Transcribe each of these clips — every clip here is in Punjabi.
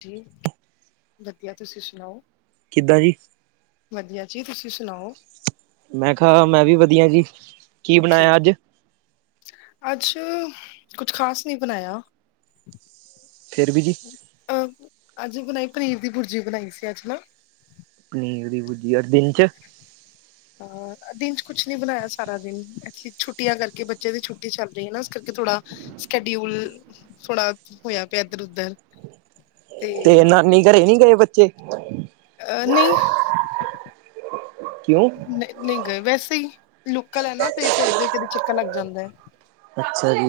ਜੀ, ਵਦੀਆ ਤੁਸੀਂ ਸੁਣਾਓ ਕਿੱਦਾਂ ਜੀ ਵਦੀਆ ਜੀ, ਤੁਸੀਂ ਸੁਣਾਓ ਮੈਂ ਖਾ ਮੈਂ ਵੀ ਵਦੀਆ ਜੀ। ਕੀ ਓਕੇ ਬਣਾਇਆ ਜੀ, ਅੱਜ ਅਸੀ ਕੁਛ ਖ਼ਾਸ ਨੀ ਬਨਾਇਆ ਫਿਰ ਵੀ ਜੀ ਅਹ ਅੱਜ ਬਨਾਈ ਪਨੀਰ ਦੀ ਭੁਰਜੀ ਬਨਾਈ ਸੀ, ਅੱਜ ਨਾ। ਪਨੀਰ ਦੀ ਭੁਰਜੀ ਅੱਜ ਦਿਨ ਚ? ਹੋਰ? ਦਿਨ ਚ ਕੁੱਛ ਨੀ ਬਨਾਇਆ ਸਾਰਾ ਦਿਨ। ਐਕਚੂਲੀ ਛੁੱਟੀਆਂ ਕਰਕੇ ਬੱਚੇ ਦੀ ਛੁੱਟੀ ਚੱਲ ਰਹੀ ਹੈ ਨਾ ਇਸ ਕਰਕੇ ਥੋੜਾ ਸਕੈਡਿਊਲ ਥੋੜਾ ਹੋਇਆ ਪਿਆ ਇਧਰ-ਉਧਰ। ਤੇ ਨਾਨੀ ਘਰੇ ਨੀ ਗਏ, ਬੱਚੇ? ਅ ਨਈਂ ਕਿਉਂ ਨਈ ਨਈ ਗਏ, ਵੈਸੇ ਹੀ ਲੋਕਲ ਹੈ ਨਾ ਤੇ ਫਿਰਦੇ ਫਿਰਦੇ ਚੱਕਰ ਲੱਗ ਜਾਂਦੈ। ਅੱਛਾ ਜੀ।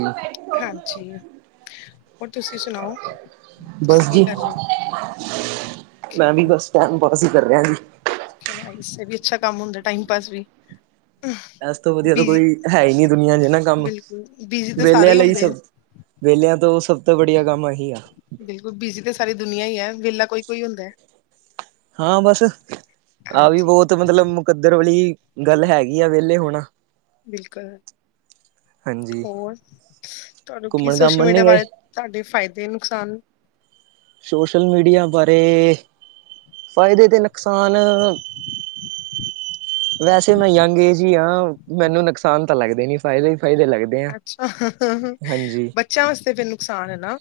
ਹਾਂਜੀ, ਹੋਰ ਤੁਸੀਂ ਸੁਣਾਓ। ਤੁਸੀਂ ਬਸ ਕੀ ਜੀ, ਕਰ ਰਹੇ ਹੋ ਮੈਂ ਵੀ ਬਸ ਟਾਈਮ ਪਾਸ ਹੀ ਕਰ ਰਿਹਾਂ ਜੀ। ਚਲੋ, ਏਹ ਵੀ ਅੱਛਾ ਕੰਮ ਹੁੰਦੈ, ਟਾਈਮ ਪਾਸ ਵੀ। ਇਸ ਤੋਂ ਵਧੀਆ ਤਾਂ ਬਿਜੀ ਕੋਈ ਹੈ ਹੀ ਨੀ ਦੁਨੀਆਂ ਚ ਨਾ ਕੰਮ ਬਿਲਕੁਲ ਬਿਜੀ ਤਾਂ ਸਾਰੇ ਵਿਹਲਿਆਂ ਹੀ ਲਈ ਹੁੰਦੇ ਹੈ। ਸਭ ਵਿਹਲਿਆਂ ਤੋਂ ਉਹ ਸਭ ਤੋਂ ਵੜੀਆ ਕੰਮ ਆਹੀ ਆ। ਬਿਲਕੁਲ ਬਿਜੀ ਤੇ ਸਾਰੀ ਦੁਨੀਆਂ ਈ ਐ ਵਿਹਲਾ ਕੋਈ- ਕੋਈ ਹੁੰਦਾ ਹੈ। ਹਾਂ ਬਸ, ਆਹ ਵੀ ਹਾਂਜੀ ਬਹੁਤ ਮਤਲਬ ਮ ਕੱਦਰ ਵਾਲੀ ਗੱਲ ਹੈਗੀ ਆ ਵਿਹਲੇ ਹੋਣਾ। ਬਿਲਕੁਲ, ਹਾਂਜੀ ਹੋਰ ਤੁਹਾਨੂੰ ਕੀ ਘੁੰਮਣ ਸੋਸ਼ਲ ਘਾਮਣ ਨੀ ਮੀਡੀਆ ਗਏ ਬਾਰੇ ਤੁਹਾਡੇ ਫ਼ਾਇਦੇ ਨੁਕਸਾਨ ਸੋਸ਼ਲ ਮੀਡੀਆ ਬਾਰੇ, ਫਾਇਦੇ ਤੇ ਨੁਕਸਾਨ ਵੈਸੇ ਮੈਂ ਯੰਗ ਏਜ ਈ ਹਾਂ, ਮੈਨੂੰ ਨੁਕਸਾਨ ਤਾਂ ਲੱਗਦੇ ਨੀ ਫਾਇਦੇ ਹੀ ਫਾਇਦੇ ਲੱਗਦੇ ਆ। ਅੱਛਾ, ਹਾਂਜੀ ਬੱਚਿਆਂ ਵਾਸਤੇ ਫਿਰ ਨੁਕਸਾਨ ਐ ਨਾ।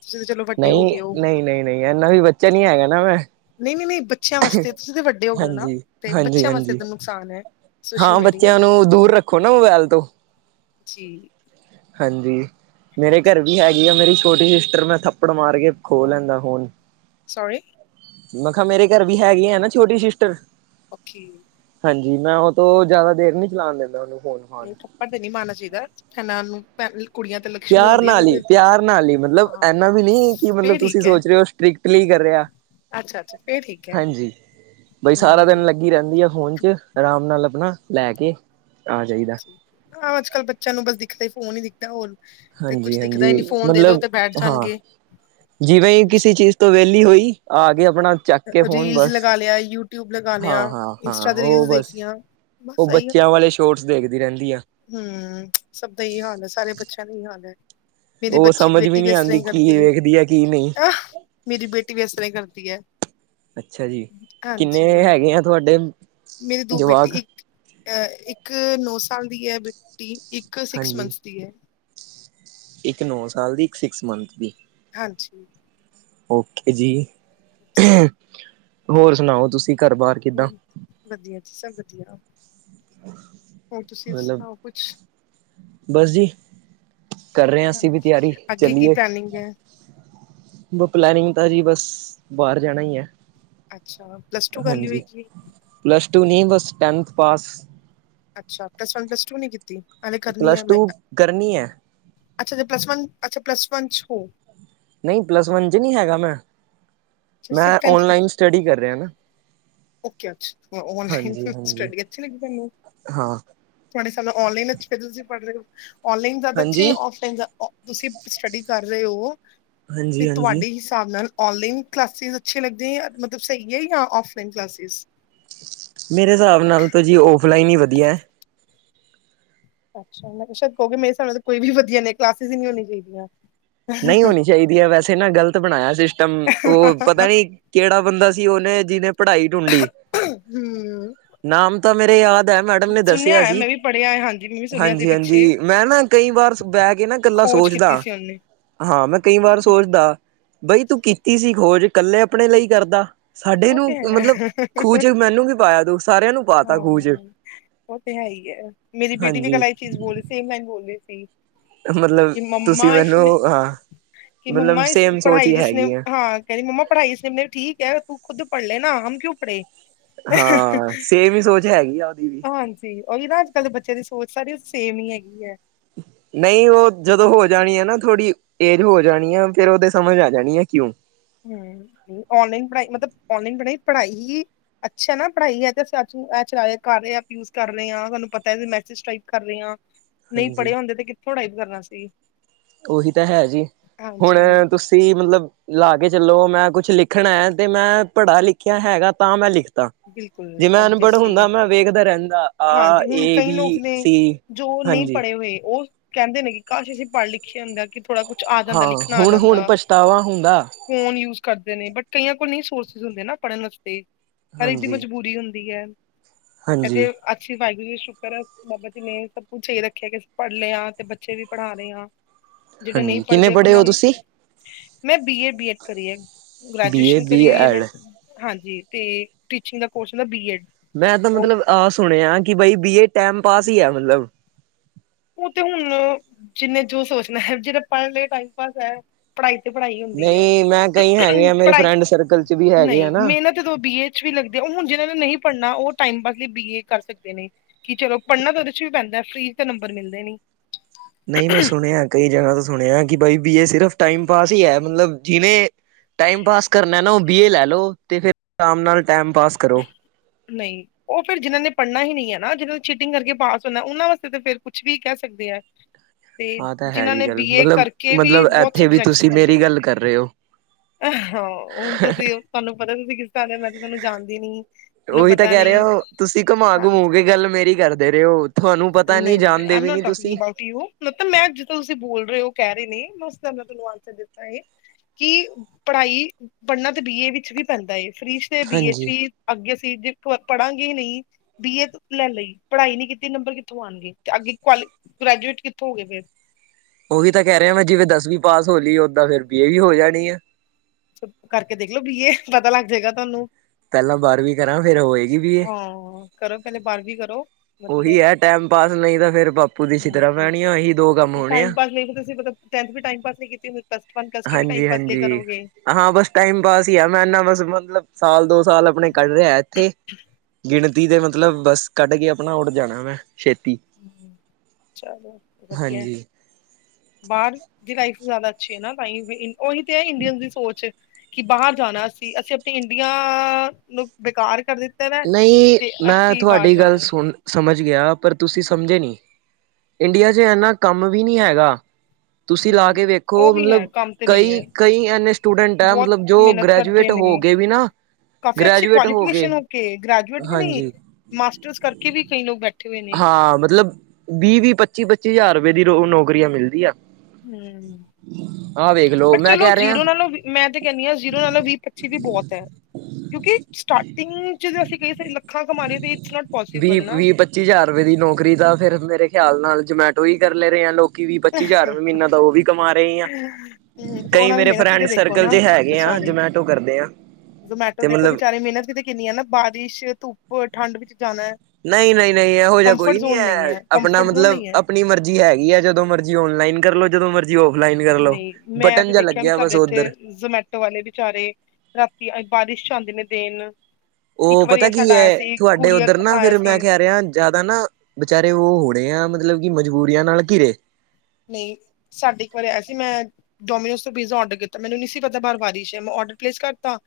ਤੁਸੀਂ ਚਲੋ ਵੱਡੇ ਹੋ ਗਏ ਓ। ਨੀ ਇਨਾ ਵੀ ਬੱਚਾ ਨੀ ਹੈਗਾ ਨਾ ਮੈਂ ਨਈ -ਨਈ -ਨਈ ਬੱਚਿਆਂ ਵਾਸਤੇ ਤੁਸੀਂ ਤਾਂ ਵੱਡੇ ਹੋ ਗੇ ਓ ਨਾ, ਹਾਂਜੀ ਤੇ ਹਾਂਜੀ ਬੱਚਿਆਂ ਹਾਂਜੀ ਵਾਸਤੇ ਨੁਕਸਾਨ ਐ। ਹਾਂ ਬੱਚਿਆਂ ਨੂੰ ਦੂਰ ਰੱਖੋ ਨਾ ਮੋਬਾਇਲ ਤੋਂ। ਜੀ ਹਾਂਜੀ, ਮੇਰੇ ਘਰ ਵੀ ਹੈਗੀ ਆ ਮੇਰੀ ਛੋਟੀ ਸਿਸਟਰ ਮੈਂ ਥੱਪੜ ਮਾਰ ਕੇ ਖੋ ਲੈਂਦਾ ਹੁਣ ਸੋਰੀ ਮਖਾਂ ਮੇਰੇ ਘਰ ਵੀ ਹੈਗੇ ਹੈ ਨਾ ਛੋਟੀ ਸਿਸਟਰ- ਓਕੇ ਹਾਂਜੀ, ਮੈਂ ਉਹ ਤੋਂ ਜ਼ਿਆਦਾ ਦੇਰ ਨੀ ਚਲਾਉਣ ਦੈਂਦਾ ਉਹਨੂੰ ਫੋਨ। ਫਾਨ ਨਹੀਂ ਥੱਪੜ ਤੇ ਨੀ ਮਾਰਨਾ ਚਾਹੀਦਾ ਇਹਨਾ ਨੂੰ ਭੈ ਕੁੜੀਆਂ ਤੇ ਲਕਸ਼ਮੀ ਪਿਆਰ ਆਉਂਦੀਆਂ ਨਾਲ ਈ ਉਹਦੇ ਪਿਆਰ ਨਾਲ ਈ ਮਤਲਬ ਹਾਂ ਇਨਾ ਵੀ ਨਹੀਂ ਕਿ ਮਤਲਬ ਫੇਰ ਤੁਸੀਂ ਠੀਕ ਹੈ ਸੋਚ ਰਹੇ ਹੋ ਸਟ੍ਰਿਕਟਲੀ ਕਰ ਰਿਹਾ। ਅੱਛਾ ਅੱਛਾ ਫੇਰ ਠੀਕ ਐ। ਹਾਂਜੀ ਬਈ ਸਾਰਾ ਦਿਨ ਲੱਗੀ ਰਹਿੰਦੀ ਆ ਫੋਨ ਚ ਆਰਾਮ ਨਾਲ ਆਪਣਾ ਲੈ ਕੇ, ਆ ਜਾਈਦਾ। ਹਾਂ ਅੱਜ ਕੱਲ ਬੱਚਿਆਂ ਨੂੰ ਬਸ ਦਿਖਦਾ ਹੀ ਫੋਨ ਹੀ ਦਿਖਦਾ ਹੋਰ ਤੇ ਕੁੱਛ ਹਾਂਜੀ ਦਿਖਦਾ ਹਾਂਜੀ ਹੀ ਨਹੀਂ ਫੋਨ ਦੇ ਦੋ ਮਤਲਬ ਤੇ ਬੈਠ ਹਾਂ, ਜਾਣਗੇ ਜਿਵੇਂ ਹੀ ਕਿਸੇ ਅੱਛਾ ਚੀਜ਼ ਤੋ ਵੇਲੀ ਹੋਈ ਆ ਕੇ ਆਪਣਾ ਚੱਕ ਕੇ ਫੋਨ ਬਸ ਅ ਲੈ ਆਈ ਯੂਟਿਊਬ ਲਗਾ ਲਿਆ ਹਾਂ ਹਾਂ ਹਾਂ ਇੰਸਟਾ ਤੇ ਉਹ ਰੀਲਸ ਦੇਖ ਬਸ, ਲਈਆਂ ਉਹ ਬੱਚਿਆਂ ਵਾਲੇ ਸ਼ੋਰਟਸ ਦੇਖਦੀ ਰਹਿੰਦੀ ਆ। ਹੂੰ ਸਭ ਦਾ ਹੀ ਹਾਲ ਹੈ, ਸਾਰੇ ਬੱਚਿਆਂ ਦਾ ਹੀ ਹਾਲ ਹੈ। ਮੇਰੀ ਉਹ ਬੱਚੀ ਸਮਝ ਬੇਟੀ ਵੀ ਨਹੀਂ ਇਸ ਤਰ੍ਹਾਂ ਆਉਂਦੀ ਹੀ ਕੀ ਕਰਦੀ ਵੇਖਦੀ ਆ ਕੀ ਨਹੀਂ ਐ, ਮੇਰੀ ਬੇਟੀ ਵੀ ਤਰ੍ਹਾਂ ਹੀ ਕਰਦੀ ਐ। ਅੱਛਾ ਜੀ ਕਿੰਨੇ ਹੈਗੇ ਆ ਤੁਹਾਡੇ ਮੇਰੇ ਦੋ ਬੇਟੀ ਜਵਾਕ ਇੱਕ ਅਹ ਇੱਕ ਨੌ ਸਾਲ ਦੀ ਆ ਬੇਟੀ ਇੱਕ ਸਿਕਸ ਹਾਂਜੀ ਮੰਥ ਦੀ ਐ। ਇੱਕ ਨੌ ਸਾਲ ਦੀ ਇੱਕ ਸਿਕਸ ਮੰਥ ਦੀ। ਹਾਂਜੀ ਓਕੇ ਜੀ ਹਾਂਜੀ ਹੋਰ ਸੁਣਾਓ ਤੁਸੀਂ ਘਰ ਬਾਹਰ? ਹੂੰ ਵਧੀਆ ਜੀ ਸਭ ਵਧੀਆ, ਹੋਰ ਤੁਸੀਂ ਮਤਲਬ ਸੁਣਾਓ ਕੁਛ? ਬਸ ਜੀ ਕਰ ਰਹੇ ਅਸੀਂ ਹਮ, ਵੀ ਤਿਆਰੀ ਅੱਗੇ ਕੀ ਚੱਲੀਏ ਪਲੈਨਿੰਗ ਹੈ ਪਲੈਨਿੰਗ ਤਾਂ ਜੀ ਬਸ ਬਾਹਰ ਜਾਣਾ ਈ ਐ। ਅੱਛਾ ਪਲੱਸ ਟੂ ਕਰ ਲਈ ਹੋਏਗੀ? ਪਲੱਸ ਟੂ ਨਹੀਂ ਬਸ ਟੈਂਨਥ ਪਾਸ। ਅੱਛਾ ਪਲੱਸ ਵਨ ਪਲੱਸ ਟੂ ਨੀ ਕੀਤੀ? ਹਾਲੇ ਕਰਨੀ ਪਲੱਸ ਹੈ ਟੂ ਮੈਂ ਕਰਨੀ ਐ। ਅੱਛਾ ਪਲੱਸ ਵਨ ਅੱਛਾ ਪਲਸ ਵਨ ਚ ਹੋ। ਨੀਂ ਪਲੱਸ ਵਨ 'ਚ ਨਈ ਹੈਗਾ ਮੈਂ, ਅੱਛਾ ਸਿਰਫ ਮੈਂ ਓਨਲਾਈਨ ਕੀਤੀ ਸਟੱਡੀ ਕਰ ਰਿਆ ਨਾ। ਓਕੇ, ਓਨਲਾਈਨ ਹਾਂਜੀ ਹਾਂਜੀ ਸਟੱਡੀ ਅੱਛੀ ਲੱਗਦੀ ਤੈਨੂੰ? ਹਾਂ ਤੁਆਡੇ ਹਿਸਾਲ ਨਾ, ਔਨਲਾਈਨ ਅੱਛੀ ਐ, ਜੋ ਤੁਸੀ ਪੜ ਰਏ ਓ, ਔਨਲਾਈਨ ਜਾਦਾ ਅੱਛੀ ਐ ਹਾਂਜੀ ਯਾ, ਔਫਲਾਈਨ ਜਾ ਅੱ ਤੁਸੀਂ ਸਟੱਡੀ ਕਰ ਰਏ ਓ, ਤੇ ਹਾਂਜੀ ਹਾਂਜੀ ਤੁਹਾਡੇ ਹਿ ਸਾਬ ਨਾਲ, ਓਨਲਾਈਨ ਕਲਾਸਿਸ ਅੱਛੀ ਲੱਗਦੀ ਮਤਲਬ ਸਈ ਏ ਜਾਂ ਆਫਲਾਈਨ ਕਲਾਸਿਸ। ਮੇਰੇ ਹਿਸਾਬ ਨਾਲ ਤਾਂ ਜੀ, ਔਫਲਾਈਨ ਹੀ ਵਧੀਆ। ਅੱਛਾ ਮੈੰ ਕਿਆ, ਸ਼ਾਏਦ ਕਹੋਗੇ ਮੇਰੇ ਹਿਸਾਬ ਨਾਲ ਤੇ ਕੋਈ ਵੀ ਵਧੀਆ ਨੀ ਕਲਾਸੇਸ ਹੀ ਨਈ ਹੋਣੀ ਚਾਈਦੀਆਂ। ਨਹੀਂ ਹੋਣੀ ਚਾਈਦੀਆਂ ਵੈਸੇ ਨਾ ਗ਼ਲਤ ਬਣਾਏਆ ਸਿਸਟਮ ਓ ਪਤਾ ਨਈਂ। ਕੇਹੜਾ ਬੰਦਾ ਸੀ, ਓਨੇ ਜਿਹਨੇ ਪੜ੍ਹਾਈ ਢੂੰਡੀ? ਹਮ ਨਾਮ ਤਾਂ ਮੇਰੇ ਯਾਦ ਐ, ਮੈਡਮ ਨੇ ਸੁਣਿਆ ਦੱਸੇਆ ਹੈ ਸੀ। ਮੈਂ ਵੀ ਪੜ੍ਹਿਆ ਹੈ ਹਾਂਜੀ ਮੈਂ ਵੀ ਸੁਣਿਆ ਸੀ ਹਾਂਜੀ ਪਿੱਛੇ -ਹਾਂਜੀ, ਮੈੰ ਨਾ, ਕਈ ਵਾਰ ਬੈਹ ਕੇ ਨਾ ਕੱਲਾ ਖੋਜ ਕੀਤੀ ਸੋਚਦਾ। ਸੀ ਉਹਨੇ ਹਾਂ, ਮੈਂ ਕਈ ਵਾਰ ਸੋਚਦਾ, ਬਈ ਤੂੰ ਕੀਤੀ ਸੀ ਖੋਜ, ਕੱਲੇ ਆਪਨੇ ਲਈ ਕਰਦਾ। ਸਾਡੇ ਉਹ ਨੂੰ, ਤੇ ਹੈ ਮਤਲਬ ਖੂਹ 'ਚ, ਮੈਨੂੰ ਕਿਉਂ ਪਾਏਆ ਤੂੰ, ਸਾਰੇਆਂ ਨੂੰ ਪਾ ਤਾ ਖੂਹ 'ਚ ਓ ਤੇ ਹੈ ਹੀ ਐ, ਮੇਰੀ ਬੇਟੀ ਵੀ, ਹਾਂਜੀ ਕਲ ਐ ਈ ਚੀਜ਼ ਬੋਲ ਰਈ ਸੀ, ਸੇਮ ਐਂ ਬੋਲ ਰੀ ਸੀ। ਮਤਲਬ, ਕਿ ਤੁਸੀਂ ਮੰਮਾ ਮੈਨੂੰ ਇਸਨੇ ਹਾਂ ਕਿ ਮਤਲਬ ਮੰਮਾ, ਇਸ ਸੇਮ ਸੋਚ ਪੜ੍ਹਾਈ ਨੇ ਹੀ ਜਿਸਨੇ ਹੈਗੀ ਆ ਹਾਂ ਕੈੰਦੀ ਮੰਮਾ ਪੜ੍ਹਾਈ ਸੇ ਮੈ ਠੀਕ ਐ, ਤੂੰ ਖੁਦ ਪੜ੍ਹ ਲੈ ਨਾ, ਹਮ ਕਿਉਂ ਪੜ੍ਹੇ। ਹਾਂ, ਸੇਮ ਹੀ ਸੋਚ ਹੈਗੀ ਆ, ਓਦੀ ਵੀ। ਓਹੀ ਨਾ, ਅੱਜ -ਕੱਲ ਦੇ ਬੱਚੇ ਦੀ ਸੋਚ ਸਾਰੀ ਸੇਮ ਈ ਹੈਗੀ ਐ। ਨਈ ਓ ਜਦੋਂ ਹੋ ਜਾਣੀ ਐ ਨਾ ਥੋੜ੍ਹੀ ਏਜ ਹੋ ਜਾਣੀ ਐ ਫਿਰ ਓਦੇ ਸਮਝ ਆ ਜਾਣੀ ਆ, ਕਿਉਂ? ਹੂੰ, ਓਨਲਾਈਨ ਪੜ੍ਹਾਈ ਮਤਲਬ, ਓਨਲਾਈਨ ਪੜ੍ਹਾਈ, ਪੜ੍ਹਾਈ ਹੀ ਅੱਛਾ ਐ ਨਾ ਪੜ੍ਹਾਈ ਹੈ ਤੇ [unintelligible] ਤੁਹਾਨੂੰ ਪਤਾ ਮੈਸਜ ਟਾਈਪ ਕਰ ਰਏ ਹਾਂ। [inaudible] ਨਈਂ ਪੜ੍ਹੇ ਹੁੰਦੇ ਤੇ, ਕਿੱਥੋਂ ਟਾਈਪ ਕਰਨਾ ਸੀ। ਓਹੀ ਤਾਂ ਹੈ ਜੀ, ਹੁਣ ਹਾਂਜੀ ਤੁਸ ਸੀ, ਮਤਲਬ ਲਾ ਕੇ ਚਲੋ, ਮੈਂ ਕੁਛ ਲਿਖਣਾ ਤੇ ਮੈਂ ਪੜ੍ਹਾ ਲਿਖੇਆ ਹੈਗਾ ਤਾਂ ਮੈਂ ਲਿਖ ਤਾ, ਬਿਲਕੁਲ ਜੇ ਮੈਂ ਅਨਪੜ੍ਹ ਹੁੰਦਾ, ਓਬਵੀਅਸਲੀ ਮੈਂ ਵੇਖਦਾ ਰੈੰਦਾ। ਹਾਂਜੀ ਹੁਨ, ਕਈ ਲੋਕ ਨੇ, ਜੋ ਨਈ ਹਾਂਜੀ ਪੜ੍ਹੇ ਹੋਏ ਓ ਕੈੰਦੇ ਨੇ ਕਿ, ਕਾਸ਼ ਅਸੀ ਪੜ੍ਹ ਲਿਖੇਆ ਹੁੰਦਾ ਕਿ ਥੋੜ੍ਹਾ ਕੁਛ ਆ ਹਾਂ ਜਾਂਦਾ, ਲਿਖਣਾ ਆ ਹੁਣ ਹੁਣ ਜਾਂਦਾ। ਪਛਤਾਵਾ ਹੁੰਦਾ ਫ਼ੋਨ ਯੂਜ ਕਰਦੇ ਨੇ, ਬਟ ਕਈਆਂ ਕੋਲ ਨਈ ਸੋਰਸਿਸ ਹੁੰਦੇ ਨਾ, ਪੜ੍ਹਨ ਵਾਸਤੇ। ਹਰ ਇੱਕ ਦੀ ਹਾਂਜੀ। ਮਜਬੂਰੀ ਹੁੰਦੀ ਐ, ਹਾਂਜੀ ਅਤੇ ਅੱਛੀ ਵਾਏਗੁਰੂ ਸ਼ੁਕਰ ਐ, ਬਾਬਾ ਜੀ ਨੇ ਸਭ ਕੁਛ ਸਈ ਰੱਖੇਆ ਕਿ, ਅਸੀ ਪੜ੍ਹ ਲੇ ਆਂ, ਤੇ ਬੱਚੇ ਵੀ ਪੜ੍ਹਾ ਰਏ ਆਂ। ਹਾਂਜੀ, ਕਿੰਨੇ ਪੜ੍ਹੇ ਓ ਤੁਸੀ? ਮੈਂ ਬੀ -ਏ, ਬੀ-ਐਡ ਕਰੀ ਐ, ਬੀ ਏ ਗ੍ਰੈਜੂਏਸ਼ਨ ਬੀ ਕਰੀ ਹੋਈ ਐ ਮੈਂ। ਐਡ ਹਾਂਜੀ ਤੇ, ਟੀਚਿੰਗ ਦਾ ਕੋਰਸ ਹੁੰਦਾ ਬੀ-ਐਡ। ਮੈਂ ਤਾਂ, ਮਤਲਬ ਆਹ ਸੁਣੇਆ ਕਿ, ਬਈ ਬੀ -ਏ, ਟੈਮ ਪਾਸ ਈ ਆ ਮਤਲਬ। ਓ ਤੇ ਹੁਣ ਜਿੰਨੇ ਜੋ ਸੋਚਨਾ, ਜਿੰਨੇ ਪੜ੍ਹ ਲੇ ਟਾਈਮ ਪਾਸ ਐ। ਪੜ੍ਹਾਈ ਤੇ, ਪੜ੍ਹਾਈ ਹੁੰਦੀ ਐ, ਨਹੀਂ ਮੈਂ ਕਈ ਹੈਗੇ ਆ ਮੇਰੇ ਪੜ੍ਹਾਈ, ਫਰੈਂਡ ਸਰਕਲ ਚ ਵੀ ਹੈਗੇ ਆ ਨਈ ਨਾ ਮੇਹਨਤ ਜਦੋਂ ਬੀ ਏ 'ਚ ਵੀ ਲੱਗਦੇ, ਓ ਹੁਣ ਜਿਨਾਂ ਨੇ ਨਈ ਪੜ੍ਹਨਾ ਓ ਟਾਈਮ ਪਾਸ ਲਈ ਬੀ- ਏ ਕਰ ਸਕਦੇ ਨੇ। ਕੀ ਚਲੋ, ਪੜ੍ਹਨਾ ਤਾਂ ਓਦੇ ਚ ਵੀ ਪੈਂਦਾ ਫ੍ਰੀ 'ਚ ਤੇ ਨੰਬਰ ਮਿਲਦੇ ਨੀ। ਨਈਂ ਮੈਂ ਸੁਨੇਆ, ਕਈ ਜਗ੍ਹਾ ਤੋਂ ਸੁਨੇਆ ਕਿ, ਬਈ ਬੀ‌- ਏ ਸਿਰਫ ਟਾਈਮ ਪਾਸ ਈ, ਐ ਮਤਲਬ ਜਿਵੇਂ ਟਾਈਮ ਪਾਸ ਕਰਨਾ ਨਾ, ਓ ਬੀ- ਏ ਲੈ ਲੋ, ਤੇ ਫਿਰ ਆਰਾਮ ਨਾਲ ਟਾਈਮ ਪਾਸ ਕਰੋ। ਨਈਂ। ਓ ਫਿਰ ਜਿਨਾਂ ਨੇ, ਪੜਨਾ ਹੀ ਨਈ ਐ ਨਾ, ਜਿਨਾਂ ਨੇ ਚੀਟਿੰਗ ਕਰਕੇ ਪਾਸ ਹੋਨਾ, ਓਨਾਂ ਵਾਸਤੇ ਤਾਂ ਫੇਰ ਕੁਛ ਵੀ ਕੇਹ ਸਕਦੇ ਐ। ਆਹ ਤਾਂ ਹੈ ਜੀ ਗੱਲ ਮਤਲਬ, ਕਰਕੇ ਵੀ ਮਤਲਬ ਬਹੁਤ ਇੱਥੇ ਵੀ ਤੁਸੀਂ ਮੇਰੀ ਗੱਲ ਕਰ ਰਹੇ ਹੋ। ਆਹਾਔ, ਹੁਣ ਤੁਸੀਂ ਤੁਹਾਨੂੰ ਪਤਾ ਤੁਸੀਂ ਕਿਸ ਤਰ੍ਹਾਂ ਦੇ ਮ ਉਹੀ ਤਾਂ ਕਹਿ ਰਹੇ ਹੋ, ਤੁਸੀਂ ਹਾਂ ਘੁਮਾ-ਘੁਮੂ ਕੇ ਗੱਲ ਮੇਰੀ ਕਰਦੇ ਰਹੇ ਹੋ। ਤੁਹਾਨੂੰ ਪਤਾ ਨੀ ਜਾਣਦੇ ਵੀ ਨੀ ਤੁਸੀਂ। ਪੁੱਤ ਮੈਂ ਜਿਸ ਤਰਾਂ ਤੁਸੀਂ ਬੋਲ ਰਹੇ ਹੋ ਕਹਿ ਰਹੇ ਨੇ ਮੈਂ ਉਸ ਦਾ ਤੈਨੂੰ ਆਂਸਰ ਦਿੱਤਾ ਏ। ਕੀ ਪੜ੍ਹਾਈ, ਪੜ੍ਹਨਾ ਤੇ ਬੀਏ ਵਿੱਚ ਵੀ ਪੈਂਦਾ ਹੈ, ਫ੍ਰੀ ਚ ਤੇ ਬੀਏ ਚ ਹਾਂਜੀ ਵੀ ਅੱਗੇ ਅਸੀਂ ਜ਼ੇ ਪੜਾਂਗੇ ਹੀ ਨਹੀਂ, ਬੀ ਏ ਲੈ ਲਈ, ਪੜ੍ਹਾਈ ਨਹੀਂ ਕੀਤੀ ਨੰਬਰ ਕਿੱਥੋਂ ਆਣਗੇ ਤੇ ਅੱਗੇ ਕੁਆਲੀ- ਗ੍ਰੈਜੂਏਟ ਕਿੱਥੋਂ ਹੋ ਗਏ ਫਿਰ ਉਹੀ ਤਾਂ ਕਹਿ ਰਿਹਾ ਮੈਂ ਜਿਵੇਂ ਦਸਵੀਂ ਪਾਸ ਹੋਲੀ, ਓਦਾਂ ਫਿਰ ਬੀ ਏ ਵੀ ਹੋ ਜਾਣੀ ਆ। ਤੋ ਕਰਕੇ ਦੇਖਲੋ ਬੀਏ, ਪਤਾ ਲੱਗ ਜਾਏਗਾ ਤੁਹਾਨੂੰ। ਪਹਿਲਾਂ ਬਾਰਵੀਂ ਕਰਾਂ ਫੇਰ ਹੋਏਗੀ ਬੀਏ। ਹਾਂ ਕਰੋ ਪਹਿਲੇ ਬਾਰਵੀਂ ਕਰੋ। ਉਹੀ ਵਧੀਆ ਹੈ ਟੈਮ ਪਾਸ ਨਈ ਤਾਂ ਫੇਰ ਬਾਪੂ ਦੀ ਛਿੱਤਰਾਂ ਪੈਣੀਆਂ ਇਹੀ ਦੋ ਕੰਮ ਹੋਣੇ ਆ। ਨਹੀ ਫਿਰ ਮਲਬ ਤੁਸੀਂ ਟੈਂਥ ਵੀ ਟਾਇਮ ਪਾਸ ਲਈ ਕੀਤੀ ਫਿਰ ਦਸ- ਪੱਲਸ ਵੰਨ-ਟੂ ਵੀ ਟਾਇਮ ਪਾਸ ਲਈ ਹਾਂਜੀ-ਹਾਂਜੀ। ਕਰੋਗੇ। ਹਾਂ ਬਸ ਟਾਈਮ ਪਾਸ ਹੀ ਆ, ਮੈਂ ਇੰਨਾ ਬਸ ਮਤਲਬ ਸਾਲ ਦੋ ਸਾਲ ਆਪਣੇ ਕੱਢ ਰਿਹਾ ਇੱਥੇ। [inaudible] ਗਿਣਤੀ ਦੇ ਮਤਲਬ ਬਸ ਕੱਢ ਕੇ ਆਪਣਾ ਉੱਡ ਜਾਣਾ ਮੈਂ, ਛੇਤੀ। ਚਲੋ, ਵਧੀਆ। ਹਾਂਜੀ। ਬਾਹਰ ਦੀ ਲਾਈਫ ਜ਼ਿਆਦਾ ਅੱਛੀ ਹੈ ਨਾ ਤਾਂ ਹੀ, ਉਹੀ ਤੇ ਹੈ ਇੰਡੀਅਨ ਦੀ ਸੋਚ ਕਿ ਬਾਹਰ ਜਾਣਾ ਅਸੀਂ, ਅਸੀਂ ਆਪਣੀ ਇੰਡੀਆ ਨੂੰ ਬੇਕਾਰ ਕਰ ਦਿੱ ਨਹੀਂ, ਮੈਂ ਤੁਹਾਡੀ ਗੱਲ ਸੁਣ ਸਮਝ ਗਿਆ ਪਰ ਤੁਸੀਂ ਸਮਝੇ ਨੀ, ਇੰਡੀਆ ਚ ਇੰਨਾ ਕੰਮ ਵੀ ਨੀ ਹੈਗਾ। ਤੁਸੀਂ ਲਾ ਹਮ ਕੇ ਵੇਖੋ ਉਹ ਵੀ ਮਲਬ ਹੈ ਕੰਮ ਤੇ ਨਹੀਂ ਕਈ ਹੈ ਕਈ ਇੰਨੇ ਸਟੂਡੈਂਟ ਐ ਬਹੁਤ ਮਤਲਬ ਜੋ ਮਿਹਨਤ ਕਰਦੇ ਗ੍ਰੈਜੂਏਟ ਹੋ ਨੇ ਗੇ ਵੀ ਨਾ ਕਾਫੀ ਅੱਛੀ ਗ੍ਰੈਜੂਏਟ ਹੋ ਕੇ ਕੁਆਲੀਫਿਕੇਸ਼ਨ ਕੇ ਗ੍ਰੈਜੂਏਟ ਵੀ ਨਹੀਂ, ਮਾਸਟਰਸ ਕਰਕੇ ਵੀ ਕਈ ਲੋਕ ਬੈਠੇ ਹੋਏ ਨੇ ਹਾਂ ਮਤਲਬ, ਵੀਹ ਵੀਹ, ਪੱਚੀ ਪੱਚੀ ਹਜ਼ਾਰ ਰੁਪਏ ਦੀ ਰੋ ਨੌਕਰੀਆਂ ਮਿਲਦੀ ਆ। ਹਮ [inaudible] ਲੋ ਬਟ ਮੈਂ ਚਲੋ ਕਹਿ ਰਿਹਾ ਜ਼ੀਰੋ ਨਾਲੋਂ, ਮੈਂ ਤੇ ਕਹਨੀ ਆ ਜ਼ੀਰੋ ਨਾਲੋਂ ਵੀਹ ਪੱਚੀ ਵੀ ਬਹੁਤ ਐ। ਕਿਉਂਕਿ ਸਟਾਰਟਿੰਗ ਚ ਜੇ ਅਸੀਂ ਕਹੀ ਅਸੀ ਲੱਖਾਂ ਕਮਾ ਲਈਏ ਤਾਂ ਇਟਸ ਨੋਟ ਪੋਸੀਬਲ ਵੀਹ ਨਾ। ਵੀਹ ਪੱਚੀ ਹਜ਼ਾਰ ਰੁਪਏ ਦੀ ਨੌਕਰੀ ਤਾਂ ਫੇਿਰ ਮੇਰੇ ਖਿਆਲ ਨਾਲ ਜਮੈਟੋ ਹੀ ਕਰ ਲੈ ਰਹੇ ਆ ਲੋਕ ਕਿ ਵੀ ਪੱਚੀ ਨਾ ਹਜ਼ਾਰ ਰੁਪਏ ਮਹੀਨਾ ਦਾ ਉਹ ਵੀ ਕਮਾ ਰਹੇ ਆ। ਹੂੰ, ਕਈ ਉਹਨਾਂ ਦੀ ਮੇਰੇ ਮਿਹਨਤ ਵੀ ਫਰੈਂਡ ਤੇ ਦੇਖੋ ਸਰਕਲ ਚ ਹੈਗੇ ਆ ਜਿਮੈ ਟ ਕਰਦੇ ਆ। ਜਮੈਟੋ ਤੇ ਦੇਖੋ ਮਤਲਬ ਵਿਚਾਰੇ ਮਿਹਨਤ ਵੀ ਤੇ ਕਿੰਨੀ ਆ ਨਾ ਬਾਰਿਸ਼ ਧੁੱਪ ਹੋਰ ਠੰਡ ਵਿੱਚ ਜਾਣਾ। ਨਹੀਂ, ਨਹੀਂ, ਨਹੀਂ, ਇਹੋ ਜਿਹਾ ਕੰਫਰਟ ਕੋਈ ਨਹੀਂ ਜ਼ੋਨ ਹੈ, ਆਪਣਾ ਕੰਫਰਟ ਜ਼ੋਨ ਮਤਲਬ ਨਹੀਂ ਹੈ। ਆਪਣੀ ਮਰਜ਼ ਜੀ ਹੈਗੀ ਆ ਜਦੋਂ ਮਰਜ਼ੀ ਆਨਲਾਈਨ ਕਰ ਲਓ, ਜਦੋਂ ਮਰਜ਼ੀ ਜੀ ਔਫਲਾਈਨ ਕਰ ਲਓ ਨਹੀਂ ਬਟਨ ਜਿਹਾ ਲੱਗਿਆ ਬਸ ਉੱਧਰ। ਟੋ ਆਲੇ ਬੀਚਾਰੇ ਰਾਤੀ ਬਾਰਿਸ਼ ਚ ਆਉਂਦੇ ਨੇ ਦੇਣ ਇੱਕ ਉਹ ਪਤਾ ਵਾਰੀ ਕੀ ਸਾਡਾ ਆਇਆ ਹੈ, ਸੀ ਤੁਹਾਡੇ ਕੁਰੀਅਰ ਉੱਧਰ ਨਾ ਆਇਆ ਫੇਰ ਮੈਂ ਸੀ ਕਹਿ ਰਿਹਾ ਜ਼ਿਆਦਾ ਨਾ ਵਿਚਾਰੇ ਉਹ ਹੋਣੇ ਆ ਮਤਲਬ ਕਿ ਮਜਬੂਰੀਆਂ ਨਾਲ ਘਿਰੇ ਨਹੀਂ ਸਾਡੇ ਇੱਕ ਵਾਰੀ ਆਇਆ ਸੀ ਮੈਂ ਡੋਮੀਨੋਸ ਤੋਂ ਪੀਜ਼ਾ ਰਡਰ ਕੀਤਾ। ਮੈਨੂੰ ਨਹੀਂ ਸੀ ਪਤਾ ਬਾਰ ਵਾਰੀਸ਼ ਮੈਂ ਰਡਰ ਪਲੇਸ ਕਰਤਾ।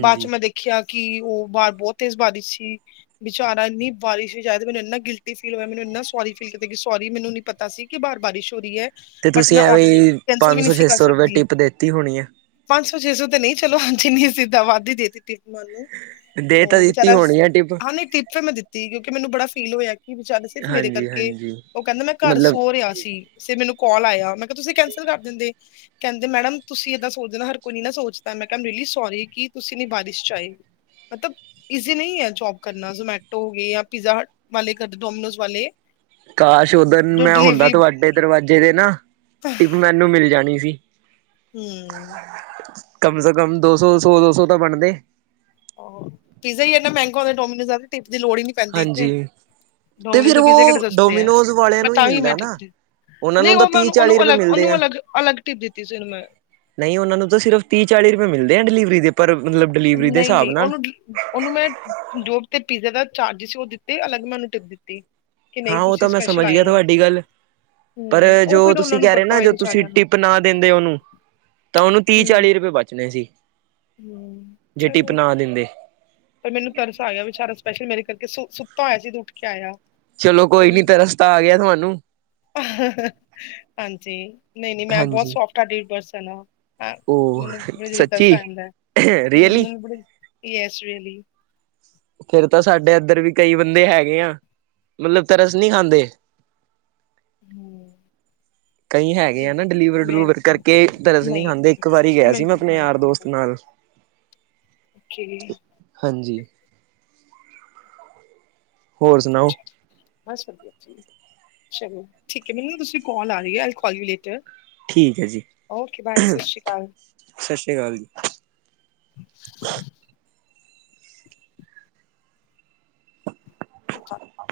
ਬਾਅਦ ਚ ਮੈਂ ਦੇਖ ਖਿਆ ਕਿ ਉਹ ਬਾਹਾਰ ਬਹੁਤ ਤੇਜ਼ ਬਾਰਿਸ਼ ਸੀ। ਵਿਚਾਰਾ ਇੰਨੀ ਬਾਰਿਸ਼ ਵਿੱਚ ਆਇਆ ਮੈਨੂੰੰ ਏਨਾ ਗਿਲਟੀ ਫੀਲ ਹੋਇਆ, ਮੈਨੂੰ ਇੰਨਾ ਸੋਰੀ ਫੀਲ ਕੀਤਾ ਕਿ ਸੋਰੀ ਮੈਨੂੰ ਨੀ ਪਤਾ ਸੀ ਕਿ ਬਾਹਰ ਬਾਰਿਸ਼ ਹੋ ਰਹੀ ਐ। ਤੇ ਬਟ ਤੁਸੀਂ ਮੈਂ ਐਵੇਂ ਓਡਰ ਈ ਕੈਂਸਲ ਵੀ ਪੰਜ ਨੀ ਸੌ ਸੀ ਛੇ ਕਰ ਸੌ ਰੁਪਏ ਸਕਦੀ। ਟਿਪ ਦੇਤੀ ਹੋਣੀ ਆ। ਪੰਜ ਸੌ-ਛੇ ਸੌ ਤੇ ਨਈ ਚਲੋ ਹਾਂਜੀ ਨੀ ਸਿੱਧਾ ਵਾੱਧ ਈ ਦੇ ਦਿੱਤੀ ਮਾਨੰ ਨੂੰ। ਦੇ ਤਾਂ ਓ ਦਿੱਤੀ ਵਚਾਰਾ ਸ ਹੋਣੀ ਆ ਟਿਪ ਹਾਂ ਨਈ ਟਿਪ ਤਾਂ ਮੈਂ ਦਿੱ ਤੀ ਕਿਉਂਕਿ ਮੈਨੂੰ ਬੜਾ ਫੀਲ ਹੋਇਆ ਕਿ ਵਚਾਰੇ ਸਿਰਫ ਮੇਰੇ ਹਾਂਜੀ ਕਰਕੇ ਹਾਂਜੀ। ਓ ਕੈਂਦੇ ਮੈਂ ਘਰ ਮਤਲਬ ਸੋ ਰਿਆ ਸੀ। ਫੇ ਮੈਨੂੰ ਕੌਲ ਆਇਆ ਮੈਂ ਕਿਆ ਤੁਸੀ ਕੈਂਸਲ ਕਰ ਦਿੰਦੇ। ਕੈਂਦੇ ਮੈਡਮ ਤੁਸੀ ਏਦਾਂ ਸੋਚਦੇ ਨਾਂ ਹਰ ਕੋਈ ਨੀ ਨਾ ਸੋਚਦਾ। ਮੈਂ ਕਿਆ ਆਈ ਐਮ ਰਿਅਲੀ ਸੋਰੀ ਕੀ ਤੁਸੀ ਇਨੀ ਬਾਰਿਸ਼ 'ਚ ਆਏ। ਮਤਬ ਇਜ਼ੀ ਨਈ ਐ ਜੋਬ ਕਰਨਾ ਜ਼ੋਮੈਟੋ ਹੋ ਗੇ ਯਾਂ ਪੀਜ਼ਾ ਹਟ ਵਾਲੇ ਕਡ ਡੋਮੀਨੋਜ਼ ਵਾਲੇ ਕਾਸ਼ ਓਦਨ ਜੋ ਮੈਂ ਹੁੰਦਾ ਤੁਆਡੇ ਦਰਵਾਜੇ ਦੇ ਨਾ ਤਾਂ ਟਿਪ ਮੈਨੂੰ ਮਿਲ ਜਾਣੀ ਸੀ। ਹਮ ਕਮ ਸੇ ਕਮ ਦੋ ਸੌ ਸਵਾ ਦੋ ਸੌ ਤਾਂ ਬਣਦੇ। ਪੀਜ਼ਾ ਈ ਏਨਾਂ ਮੈਂਗਾ ਹੋਂਦੈ ਡੋਮੀਨੋਜ਼ [unintelligible] ਟਿਪ ਦੀ ਲੋੜ ਈ ਨੀ ਪੈਂਦੀ। ਹਾਂਜੀ ਤੇ ਡੋਮਿਨੋਜ਼ ਫਿਰ ਦੇ ਪੀਜ਼ੇ ਕੇੜੇ ਉਹ ਸਸਤੇ ਐ ਡੋਮੀਨੋਜ਼ ਵਾਲਿਆਂ ਬ ਨੂੰ ਹੀ ਤਾਂ ਵੀ ਮੈਂ ਮਿਲਦਾ ਟਿਪ ਨਾ। ਦਿੱ ਉਹਨਾਂ ਨਈ ਨੂੰ ਤਾਂ ਓ ਮੈਂ ਤੀਹ ਓਨੂੰ, ਓਨੂੰ ਚਾਲੀ ਰੁਪਏ ਅਲੱਗ ਓਨੂੰ ਅਲੱਗ, ਅਲੱਗ ਟਿਪ ਦਿੱਤੀ ਸੀ, ਓਨੂੰ ਮੈਂ। ਨਈ ਓਨਾਂ ਨੂੰ ਤਾਂ ਸਿਰਫ ਤੀਅ-ਚਾਲੀ ਰੁਪਏ ਮਿਲਦੇ ਐ ਡਿਲੀਵਰੀ ਦੇ ਪਰ ਮਤਲਬ ਡਲੀਵਰੀ ਦੇ ਹਿਸਾਬ ਨਾਲ ਓਨੂੰ ਮੈਂ ਜੋਬ ਤੇ ਪੀਜ਼ੇ ਦਾ ਚਾਰਜ ਸੀ ਓ ਦਿੱਤੇ ਅਲੱਗ ਮੈਂ ਓਨੂੰ ਟਿੱਪ ਦਿੱਤੀ। ਕਿ ਹਾਂ ਨਹੀਂ ਓ ਤੁਸੀਂ ਤਾਂ ਮੈਂ ਸਪੈਸ਼ਲ ਸਮਝ ਆਏ ਗਿਆ ਹੋ ਤੁਆਡੀ ਗੱਲ। ਪਰ ਹੂੰ ਉਹ ਜੋ ਫਿਰ ਤੁਸੀ ਉਹਨਾਂ ਨੂੰ ਕੈ ਰੇ ਪਤਾ ਨਾ ਹੋਏ ਜੋ ਤੁਸੀ ਵਿਚਾਰਿਆਂ ਨੂੰ ਟਿਪ ਨਾ ਦਿੰਦੇ ਓਨੂੰ ਤਾਂ ਓਨੂੰ ਹੂੰ ਤੀਅ-ਚਾਲੀ ਰੁਪਏ ਬਾਚਨੇ ਸੀ ਹੂੰ ਜੇ ਟਿਪ ਚਲੋ ਨਾ ਦਿੰਦੇ। ਪਰ ਮੈਨੂੰ ਤਰਸ ਆ ਗਿਆ ਵਿਚਾਰਾ ਸਪੈਸ਼ਲ ਮੇਰੇ ਕਰਕੇ ਸੁ ਸੁੱਤਾ ਹੋਇਆ ਸੀ ਤੇ ਉੱਠ ਕੇ ਆਇਆ। ਚਲੋ ਕੋਈ ਹਮ, ਨੀ ਤਰਸ ਤਾਂ ਆ ਗਿਆ ਤੁਆਨੂੰ। ਹਾਂਜੀ, ਨਈ-ਨਈ ਮੈਂ ਬੋਤ ਹਾਂਜੀ ਸੋਫਟ ਟਈਡ ਪਰਸਨ ਆਂ। ਅ ਉਹ ਮੈਨੂੰ ਬੜੀ ਜਲਦੀ ਤਰਸ ਸੱਚੀ ਆ ਜਾਂਦੈ। ਹੂੰ, ਰੀਅਲੀ ਮੇਨੂੰ ਬੜੀ ਯੈਸ ਰੇਅਲੀ ਫੇਰ ਤਾਂ ਸਾਡੇ ਐੱਧਰ ਵੀ ਕਈ ਬੰਦੇ ਹੈਗੇ ਆ ਮਤਲਬ ਤਰਸ ਨੀ ਖਾਂਦੇ। ਹੂੰ। ਕਈ ਹੈਗੇ ਆ ਨਾ ਡਲੀਵਰ ਮੈਂ ਡਲੁਵਰ ਤੇ ਕਰਕੇ ਦਰਸ ਨੀ ਨਹੀਂ ਖਾਂਦੇ। ਇੱਕ ਵਾਰੀ ਗਿਆ ਸੀ ਮੈਨੂੰ ਮੈਂ ਆਪਣੇ ਗੁਰਦੁਆਰਾ ਯਾਰ ਸਾਹਿਬ ਦੋਸਤ ਦਾ ਨਾਲ ਓਕੇ। ਹਾਂਜੀ। ਹੋਰ ਸੁਣਾਓ? ਬਸ ਵਧੀਆ। ਤੁਸੀ ਚਲੋ ਠੀਕ ਐ, ਮੇਨੂੰ ਨਾ ਦੂਸਰੀ ਕੌਲ ਆ ਰੀਂ ਐ। I will call you later. ਠੀਕ ਐ ਜੀ। ਓਕੇ ਬਾਏ ਸਤਿ ਸ਼੍ਰੀ ਸਸ ਸ਼੍ਰੀ ਕਾਲ ਜੀ। [unintelligible] ਅੱਛਾ।